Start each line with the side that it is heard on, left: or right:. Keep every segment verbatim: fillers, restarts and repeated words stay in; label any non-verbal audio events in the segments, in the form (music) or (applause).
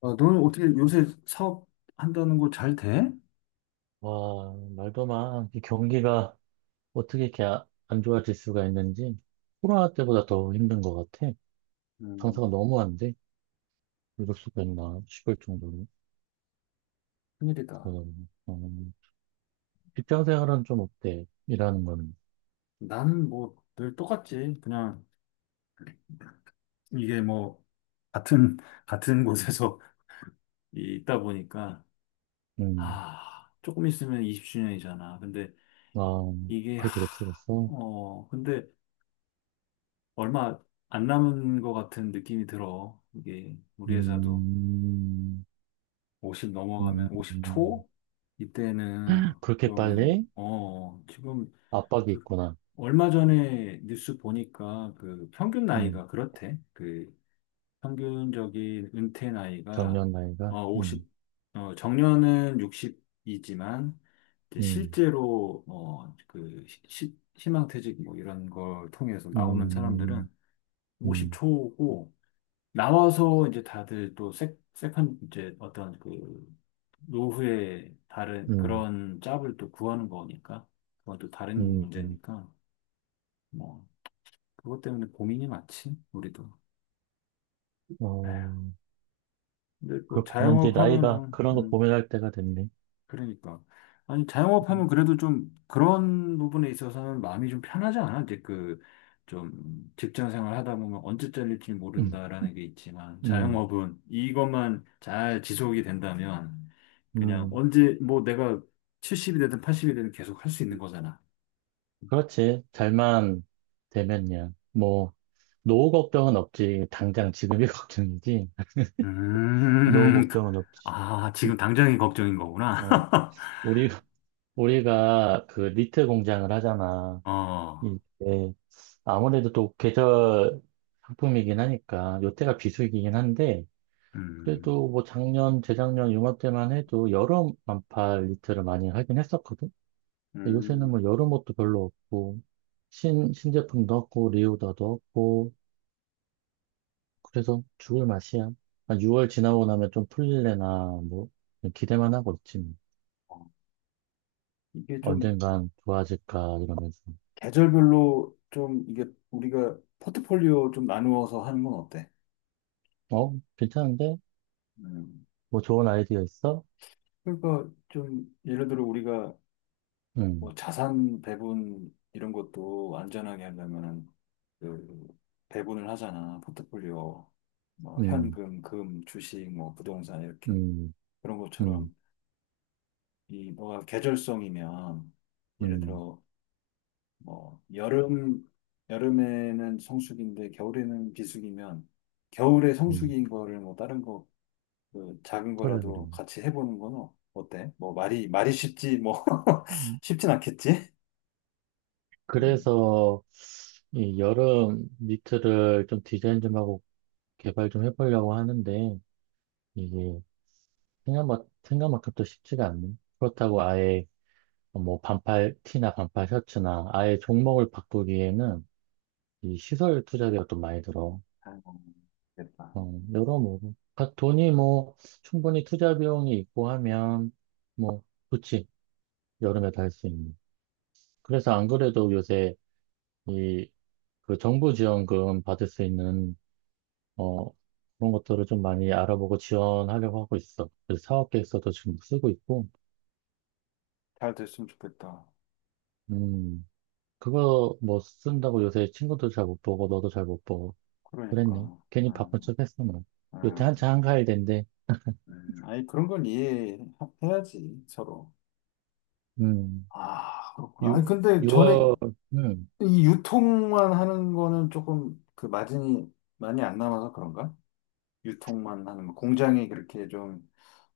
left: 아, 너는 어떻게 요새 사업한다는 거 잘 돼?
right: 와, 말도 마. 이 경기가 어떻게 이렇게 아- 안 좋아질 수가 있는지 코로나 때보다 더 힘든 것 같아.
left: 음.
right: 장사가 너무 안 돼. 이럴 수가 있나 싶을 정도로.
left: 큰일이다.
right: 그러더니 음, 직장 생활은 좀 어때? 일하는 거는.
left: 난 뭐 늘 똑같지. 그냥 이게 뭐 같은 같은 곳에서 (laughs) 있다 보니까
right: 음.
left: 아 조금 있으면 이십 주년이잖아. 근데
right: 아,
left: 이게 하,
right: 그렇게 됐었어?
left: 어 근데 얼마 안 남은 것 같은 느낌이 들어. 이게 우리 회사도
right: 음.
left: 오십
right: 음,
left: 넘어가면
right: 음.
left: 오십 초 이때는
right: 그렇게
left: 좀
right: 빨리
left: 어 지금
right: 압박이
left: 그
right: 있구나.
left: 얼마 전에 뉴스 보니까 그 평균
right: 음.
left: 나이가 그렇대. 그 평균적인 은퇴 나이가
right: 정년 나이가.
left: 어
right: 음.
left: 오십, 어 정년은 육십이지만 이제
right: 음.
left: 실제로 어그 희망퇴직 뭐 이런 걸 통해서 나오는
right: 음.
left: 사람들은 오십
right: 음.
left: 초고 나와서 이제 다들 또 세, 세컨 이제 어떤 그 노후에 다른
right: 음.
left: 그런 짭을 또 구하는 거니까 그건 또 다른
right: 음. 음.
left: 문제니까. 뭐 그것 때문에 고민이 많지, 우리도.
right: 어,
left: 에휴, 근데 또
right: 그렇구나. 이제
left: 자영업
right: 나이가
left: 하면은,
right: 그런 거
left: 음,
right: 고민할 때가 됐네.
left: 그러니까. 아니, 자영업 하면 그래도 좀 그런 부분에 있어서는 마음이 좀 편하지 않아? 이제 그, 좀 직장 생활 하다 보면 언제 잘릴지
right: 음.
left: 모른다라는 게 있지만,
right: 음.
left: 자영업은 이것만 잘 지속이 된다면, 그냥
right: 음.
left: 언제, 뭐 내가 칠십이 되든 팔십이 되든 계속 할 수 있는 거잖아.
right: 그렇지. 잘만 되면야. 뭐, 노후 걱정은 없지. 당장 지금이 (laughs) 걱정이지. 노후
left: 음,
right: 걱정은
left: (laughs)
right: 없지.
left: 아,
right: 음.
left: 지금 당장이 걱정인 거구나.
right: 어,
left: (laughs)
right: 우리, 우리가 그 니트 공장을 하잖아.
left: 어,
right: 이게 아무래도 또 계절 상품이긴 하니까, 요때가 비수기긴 한데,
left: 음.
right: 그래도 뭐 작년, 재작년, 요맘때만 해도 여름 반팔 니트를 많이 하긴 했었거든. 근데 요새는
left: 음.
right: 뭐 여름 옷도 별로 없고, 신, 신제품도 없고, 리오다도 없고, 그래서 죽을 맛이야. 한 유월 지나고 나면 좀 풀릴래나, 뭐, 그냥 기대만 하고 있지. 뭐.
left: 어. 이게 좀
right: 언젠간 좋아질까, 이러면서.
left: 계절별로 좀 이게 우리가 포트폴리오 좀 나누어서 하는 건 어때?
right: 어? 괜찮은데?
left: 음.
right: 뭐 좋은 아이디어 있어?
left: 그러니까 좀 예를 들어 우리가
right: 음.
left: 뭐 자산 배분 이런 것도 안전하게 하려면은 그 배분을 하잖아. 포트폴리오 뭐
right: 음.
left: 현금, 금, 주식, 뭐 부동산 이렇게
right: 음.
left: 그런
right: 음.
left: 것처럼 이 뭐가 계절성이면 예를
right: 음.
left: 들어 뭐 여름 여름에는 성수기인데 겨울에는 비수기면 겨울에
right: 음.
left: 성수기인 거를 뭐 다른 거 그 작은
right: 그래, 그래.
left: 거라도 같이 해보는 건 어- 어때? 뭐 말이 말이 쉽지 뭐
right: 음.
left: (laughs) 쉽진 않겠지? 음,
right: 그래서, 이 여름 니트를 좀 디자인 좀 하고 개발 좀 해보려고 하는데, 이게 생각만, 생각만큼 또 쉽지가 않네. 그렇다고 아예 뭐 반팔 티나 반팔 셔츠나 아예 종목을 바꾸기에는 이 시설 투자비가 또 많이 들어.
left: 아이고, 됐다.
right: 어, 여러모로. 각 돈이 뭐 충분히 투자 비용이 있고 하면 뭐 좋지. 여름에 다 할 수 있는. 그래서 안 그래도 요새 이 그 정부 지원금 받을 수 있는 어 그런 것들을 좀 많이 알아보고 지원하려고 하고 있어. 그래서 사업 계획서도 지금 쓰고 있고.
left: 잘 됐으면 좋겠다.
right: 음. 그거 뭐 쓴다고 요새 친구도 잘 못 보고 너도 잘 못 보고 그랬네.
left: 그러니까.
right: 괜히 바쁜
left: 음,
right: 척 했어 뭐. 요새 한창
left: 음,
right: 한가할 텐데.
left: 음. 아니 그런 건 이해해야지 서로.
right: 음.
left: 아, 그렇구나. 아니,
right: 유,
left: 근데 전에
right: 월 음.
left: 이 유통만 하는 거는 조금 그 마진이 많이 안 남아서 그런가? 유통만 하는 거. 공장이 그렇게 좀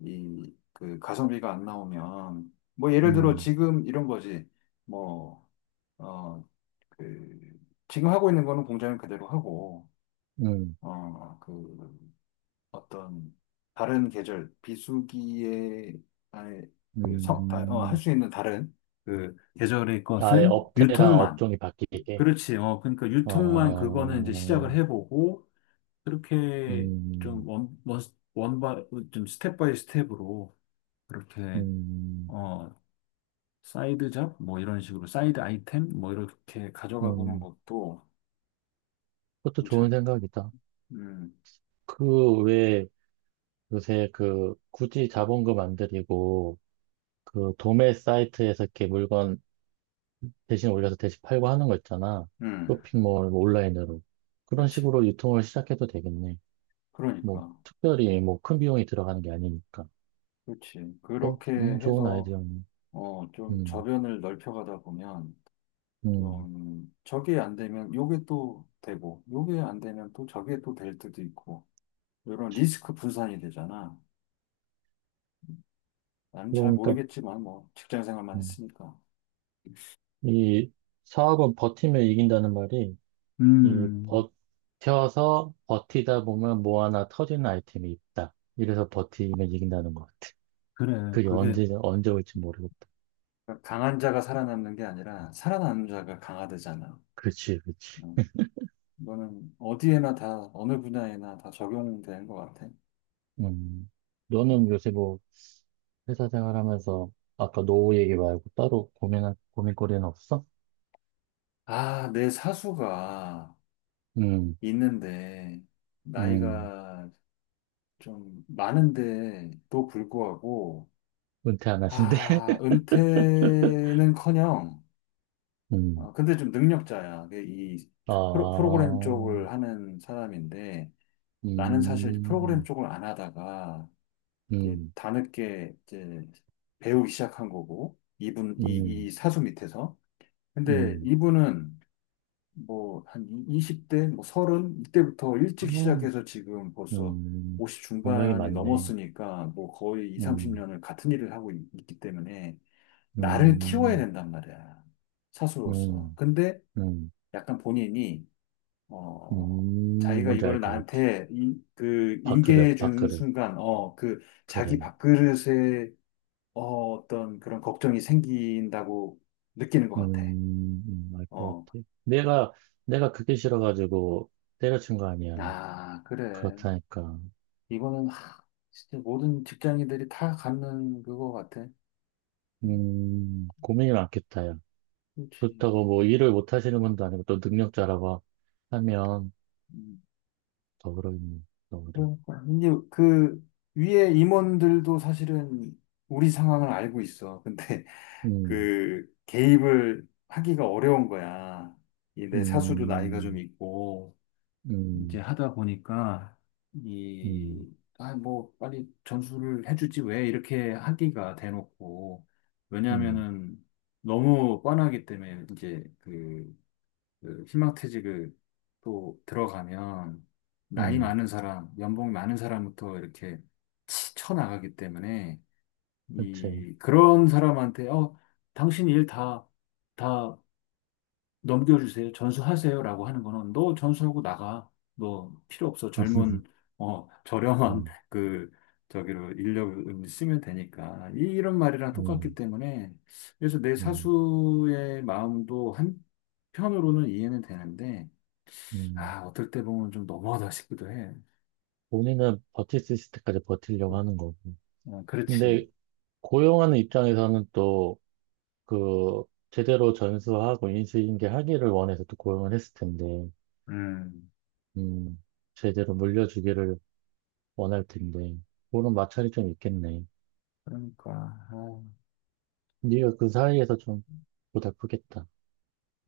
left: 이 그 가성비가 안 나오면 뭐 예를 들어
right: 음.
left: 지금 이런 거지. 뭐 어 그 지금 하고 있는 거는 공장을 그대로 하고
right: 음.
left: 어 그 어떤 다른 계절 비수기에 아니 그성어할
right: 음.
left: 수 있는 다른 그 계절의
right: 아예
left: 것은
right: 업태랑
left: 유통만,
right: 업종이 바뀌게.
left: 그렇지. 어 그러니까 유통만 그거는 이제
right: 어.
left: 시작을 해보고 그렇게
right: 음.
left: 좀 원, 원, 원바, 좀 스텝 바이 스텝으로 그렇게,
right: 음.
left: 어, 사이드 잡? 뭐 이런 식으로 사이드 아이템? 뭐 이렇게 가져가 보는
right: 음.
left: 것도
right: 그것도 좋은
left: 괜찮을 것 같아.
right: 생각이다.
left: 음,
right: 그 왜 요새 그 굳이 자본금 안 들이고 그 도매 사이트에서 이렇게 물건 대신 올려서 대신 팔고 하는 거 있잖아.
left: 음,
right: 쇼핑몰, 뭐 온라인으로. 그런
left: 그렇지.
right: 식으로 유통을 시작해도 되겠네. 뭐,
left: 그러니까.
right: 특별히 뭐 큰 비용이 들어가는 게 아니니까.
left: 그렇지.
right: 어,
left: 그렇게
right: 음, 좋은
left: 해서,
right: 아이디어네.
left: 어, 좀
right: 음,
left: 저변을 넓혀가다 보면,
right: 음.
left: 좀, 저게 안 되면 요게 또 되고, 요게 안 되면 또 저게 또 될 때도 있고, 이런 리스크 분산이 되잖아. 나는 잘
right: 그러니까,
left: 모르겠지만 뭐 직장 생활만
right: 음,
left: 했으니까.
right: 이 사업은 버티면 이긴다는 말이, 이
left: 음,
right: 버텨서 버티다 보면 뭐 하나 터지는 아이템이 있다. 이래서 버티면 이긴다는 것 같아.
left: 그래.
right: 그게
left: 그게,
right: 언제, 언제 올지 모르겠다.
left: 그러니까 강한 자가 살아남는 게 아니라 살아남는 자가 강화되잖아.
right: 그렇지, 그렇지.
left: 음, 이거는 어디에나 다 어느 분야에나 다 적용되는 것 같아.
right: 음. 너는 요새 뭐, 회사 생활하면서 아까 노후 얘기 말고 따로 고민할 고민거리는 없어?
left: 아, 내 사수가
right: 음.
left: 있는데
right: 음.
left: 나이가 좀 많은데도 불구하고,
right: 은퇴 안 하신대?
left: 아,
right: (laughs)
left: 은퇴는커녕.
right: 음.
left: 아, 근데 좀 능력자야. 그이
right: 아.
left: 프로, 프로그램 쪽을 하는 사람인데 나는 사실
right: 음.
left: 프로그램
right: 음.
left: 쪽을 안 하다가 이제
right: 음.
left: 다늦게 이제 배우기 시작한 거고, 이분 이,
right: 음.
left: 이 사수 밑에서. 근데 이분은 뭐 한 이십 대 뭐 삼십, 이때부터 일찍
right: 음.
left: 시작해서 지금 벌써
right: 음.
left: 오십
right: 동력이
left: 중반이
right: 많네.
left: 넘었으니까 뭐 거의 이,
right: 음.
left: 삼십 년을 같은 일을 하고 있- 있기 때문에 나를 키워야
right: 음.
left: 된단 말이야. 사수로서.
right: 음.
left: 근데
right: 음.
left: 약간 본인이 어,
right: 음.
left: 자기가
right: 뭔지 알
left: 이거를
right: 것 같아.
left: 나한테 인, 그 인계해
right: 밥그릇,
left: 준
right: 밥그릇,
left: 순간, 어, 그 자기
right: 그래.
left: 밥그릇에 어, 어떤 그런 걱정이 생긴다고 느끼는 것
right: 음.
left: 같아.
right: 음. 알 것
left: 어,
right: 같아. 내가, 내가 그게 싫어가지고 때려친 거 아니야.
left: 아, 그래.
right: 그렇다니까.
left: 이거는 하, 진짜 모든 직장인들이 다 갖는 그거 같아. 음,
right: 음, 고민이 많겠다, 야.
left: 그렇지.
right: 그렇다고 뭐 일을 못 하시는 분도 아니고 또 능력자라고 하면
left: 음,
right: 더 그러겠네, 더 그래.
left: 그러니까 이제 그 위에 임원들도 사실은 우리 상황을 알고 있어. 근데
right: 음.
left: 그 개입을 하기가 어려운 거야. 이 내 사수도 나이가 좀
right: 음.
left: 있고 이제
right: 음.
left: 하다 보니까
right: 음.
left: 이 아 뭐 빨리 전수를 해주지 왜 이렇게 하기가 대놓고.
right: 음.
left: 왜냐하면은 너무 뻔하기 때문에 이제 그, 그 희망퇴직을 또 들어가면 나이
right: 음.
left: 많은 사람, 연봉 많은 사람부터 이렇게 치- 쳐나가기 때문에
right: 그렇지.
left: 이, 그런 사람한테, 어, 당신 일 다, 다 넘겨주세요. 전수하세요. 라고 하는 거는 너 전수하고 나가. 너 필요 없어.
right: (laughs)
left: 젊은, 어, 저렴한
right: 음.
left: (laughs) 그, 저기로 인력을 쓰면 되니까. 이, 이런 말이랑 똑같기
right: 음.
left: 때문에. 그래서 내
right: 음.
left: 사수의 마음도 한편으로는 이해는 되는데,
right: 음.
left: 아, 어떨 때 보면 좀 너무하다 싶기도 해.
right: 본인은 버틸 수 있을 때까지 버틸려고 하는 거고.
left: 어, 그렇지.
right: 근데 고용하는 입장에서는 또 그 제대로 전수하고 인수인계 하기를 원해서 또 고용을 했을 텐데,
left: 음,
right: 음, 제대로 물려주기를 원할 텐데. 그런 마찰이 좀 있겠네.
left: 그러니까. 아.
right: 네가 그 사이에서 좀 고달프겠다.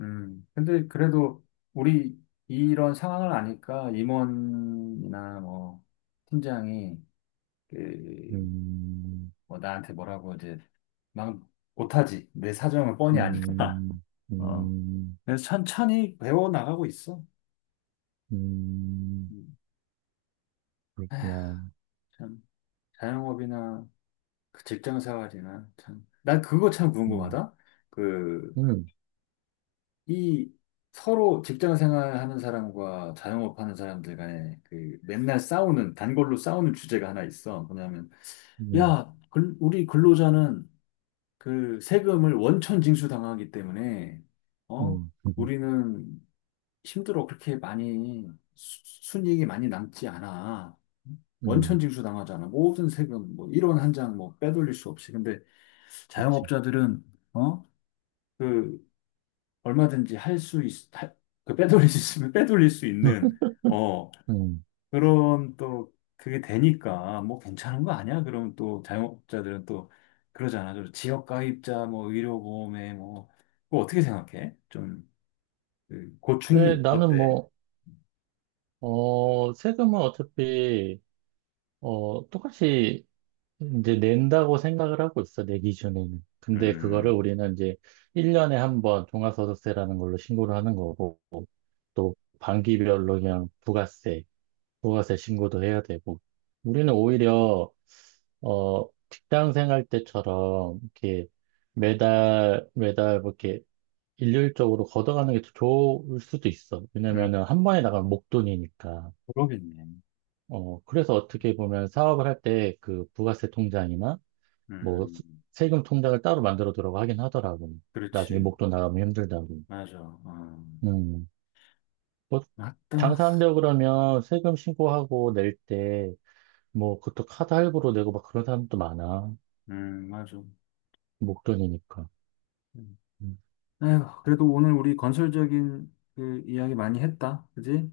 left: 음, 근데 그래도 우리 이런 상황을 아니까 임원이나 뭐 팀장이 그,
right: 음.
left: 뭐 나한테 뭐라고 이제 막 못하지. 내 사정을 뻔히 아니까.
right: 음.
left: (laughs) 어.
right: 음.
left: 그래서 천천히 배워 나가고 있어.
right: 음.
left: 음. (sighs) 에휴,
right: 그렇구나.
left: 참 자영업이나 그 직장 생활이나 참. 난 그거 참
right: 음.
left: 궁금하다. 그
right: 음.
left: 이 서로 직장 생활하는 사람과 자영업 하는 사람들 간에 그 맨날 싸우는, 단골로 싸우는 주제가 하나 있어. 뭐냐면
right: 음.
left: 야, 글- 우리 근로자는 그 세금을 원천 징수당하기 때문에 어?
right: 음. 음.
left: 우리는 힘들어. 그렇게 많이 수- 순이익이 많이 남지 않아. 원천
right: 음.
left: 징수당하잖아. 모든 세금, 뭐 일 원 한 장 뭐 빼돌릴 수 없이. 근데
right: 그치.
left: 자영업자들은 어? 그 얼마든지 할 수 있, 할- 그 빼돌릴 수 있으면 빼돌릴 수 있는,
right: (laughs)
left: 어,
right: 음.
left: 그런 또 그게 되니까 뭐 괜찮은 거 아니야? 그럼 또 자영업자들은 또 그러잖아. 저 지역 가입자, 뭐 의료보험에 뭐, 그거 어떻게 생각해? 좀, 그
right: 근데
left: 고충이
right: 나는
left: 어때?
right: 뭐, 어, 세금은 어차피, 어, 똑같이 이제 낸다고 생각을 하고 있어, 내 기준에는. 근데 그거를
left: 음,
right: 우리는 이제 일 년에 한 번 종합소득세라는 걸로 신고를 하는 거고, 또 반기별로 그냥 부가세, 부가세 신고도 해야 되고. 우리는 오히려 어 직장 생활 때처럼 이렇게 매달 매달 뭐 이렇게 일률적으로 걷어가는 게 더 좋을 수도 있어.
left: 음,
right: 왜냐면은 한 번에 나가면 목돈이니까.
left: 그러겠네.
right: 어 그래서 어떻게 보면 사업을 할 때 그 부가세 통장이나 뭐 수-
left: 음,
right: 세금 통장을 따로 만들어 두라고 하긴 하더라고. 나중에
left: 그렇지.
right: 목돈 나가면 힘들다고.
left: 맞아. 음,
right: 음. 뭐,
left: 맞다.
right: 장사한다고 그러면 세금 신고하고 낼 때, 뭐, 그것도 카드 할부로 내고 막 그런 사람도 많아.
left: 음, 맞아.
right: 목돈이니까.
left: 음.
right: 음,
left: 아휴, 그래도 오늘 우리 건설적인 그 이야기 많이 했다. 그지?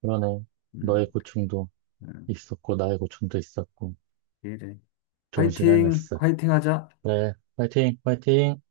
right: 그러네.
left: 음.
right: 너의 고충도
left: 응.
right: 있었고, 나의 고충도 있었고,
left: 이래.
right: 좋은
left: 화이팅,
right: 시간이었어.
left: 화이팅 하자.
right: 그래, 파이팅, 파이팅!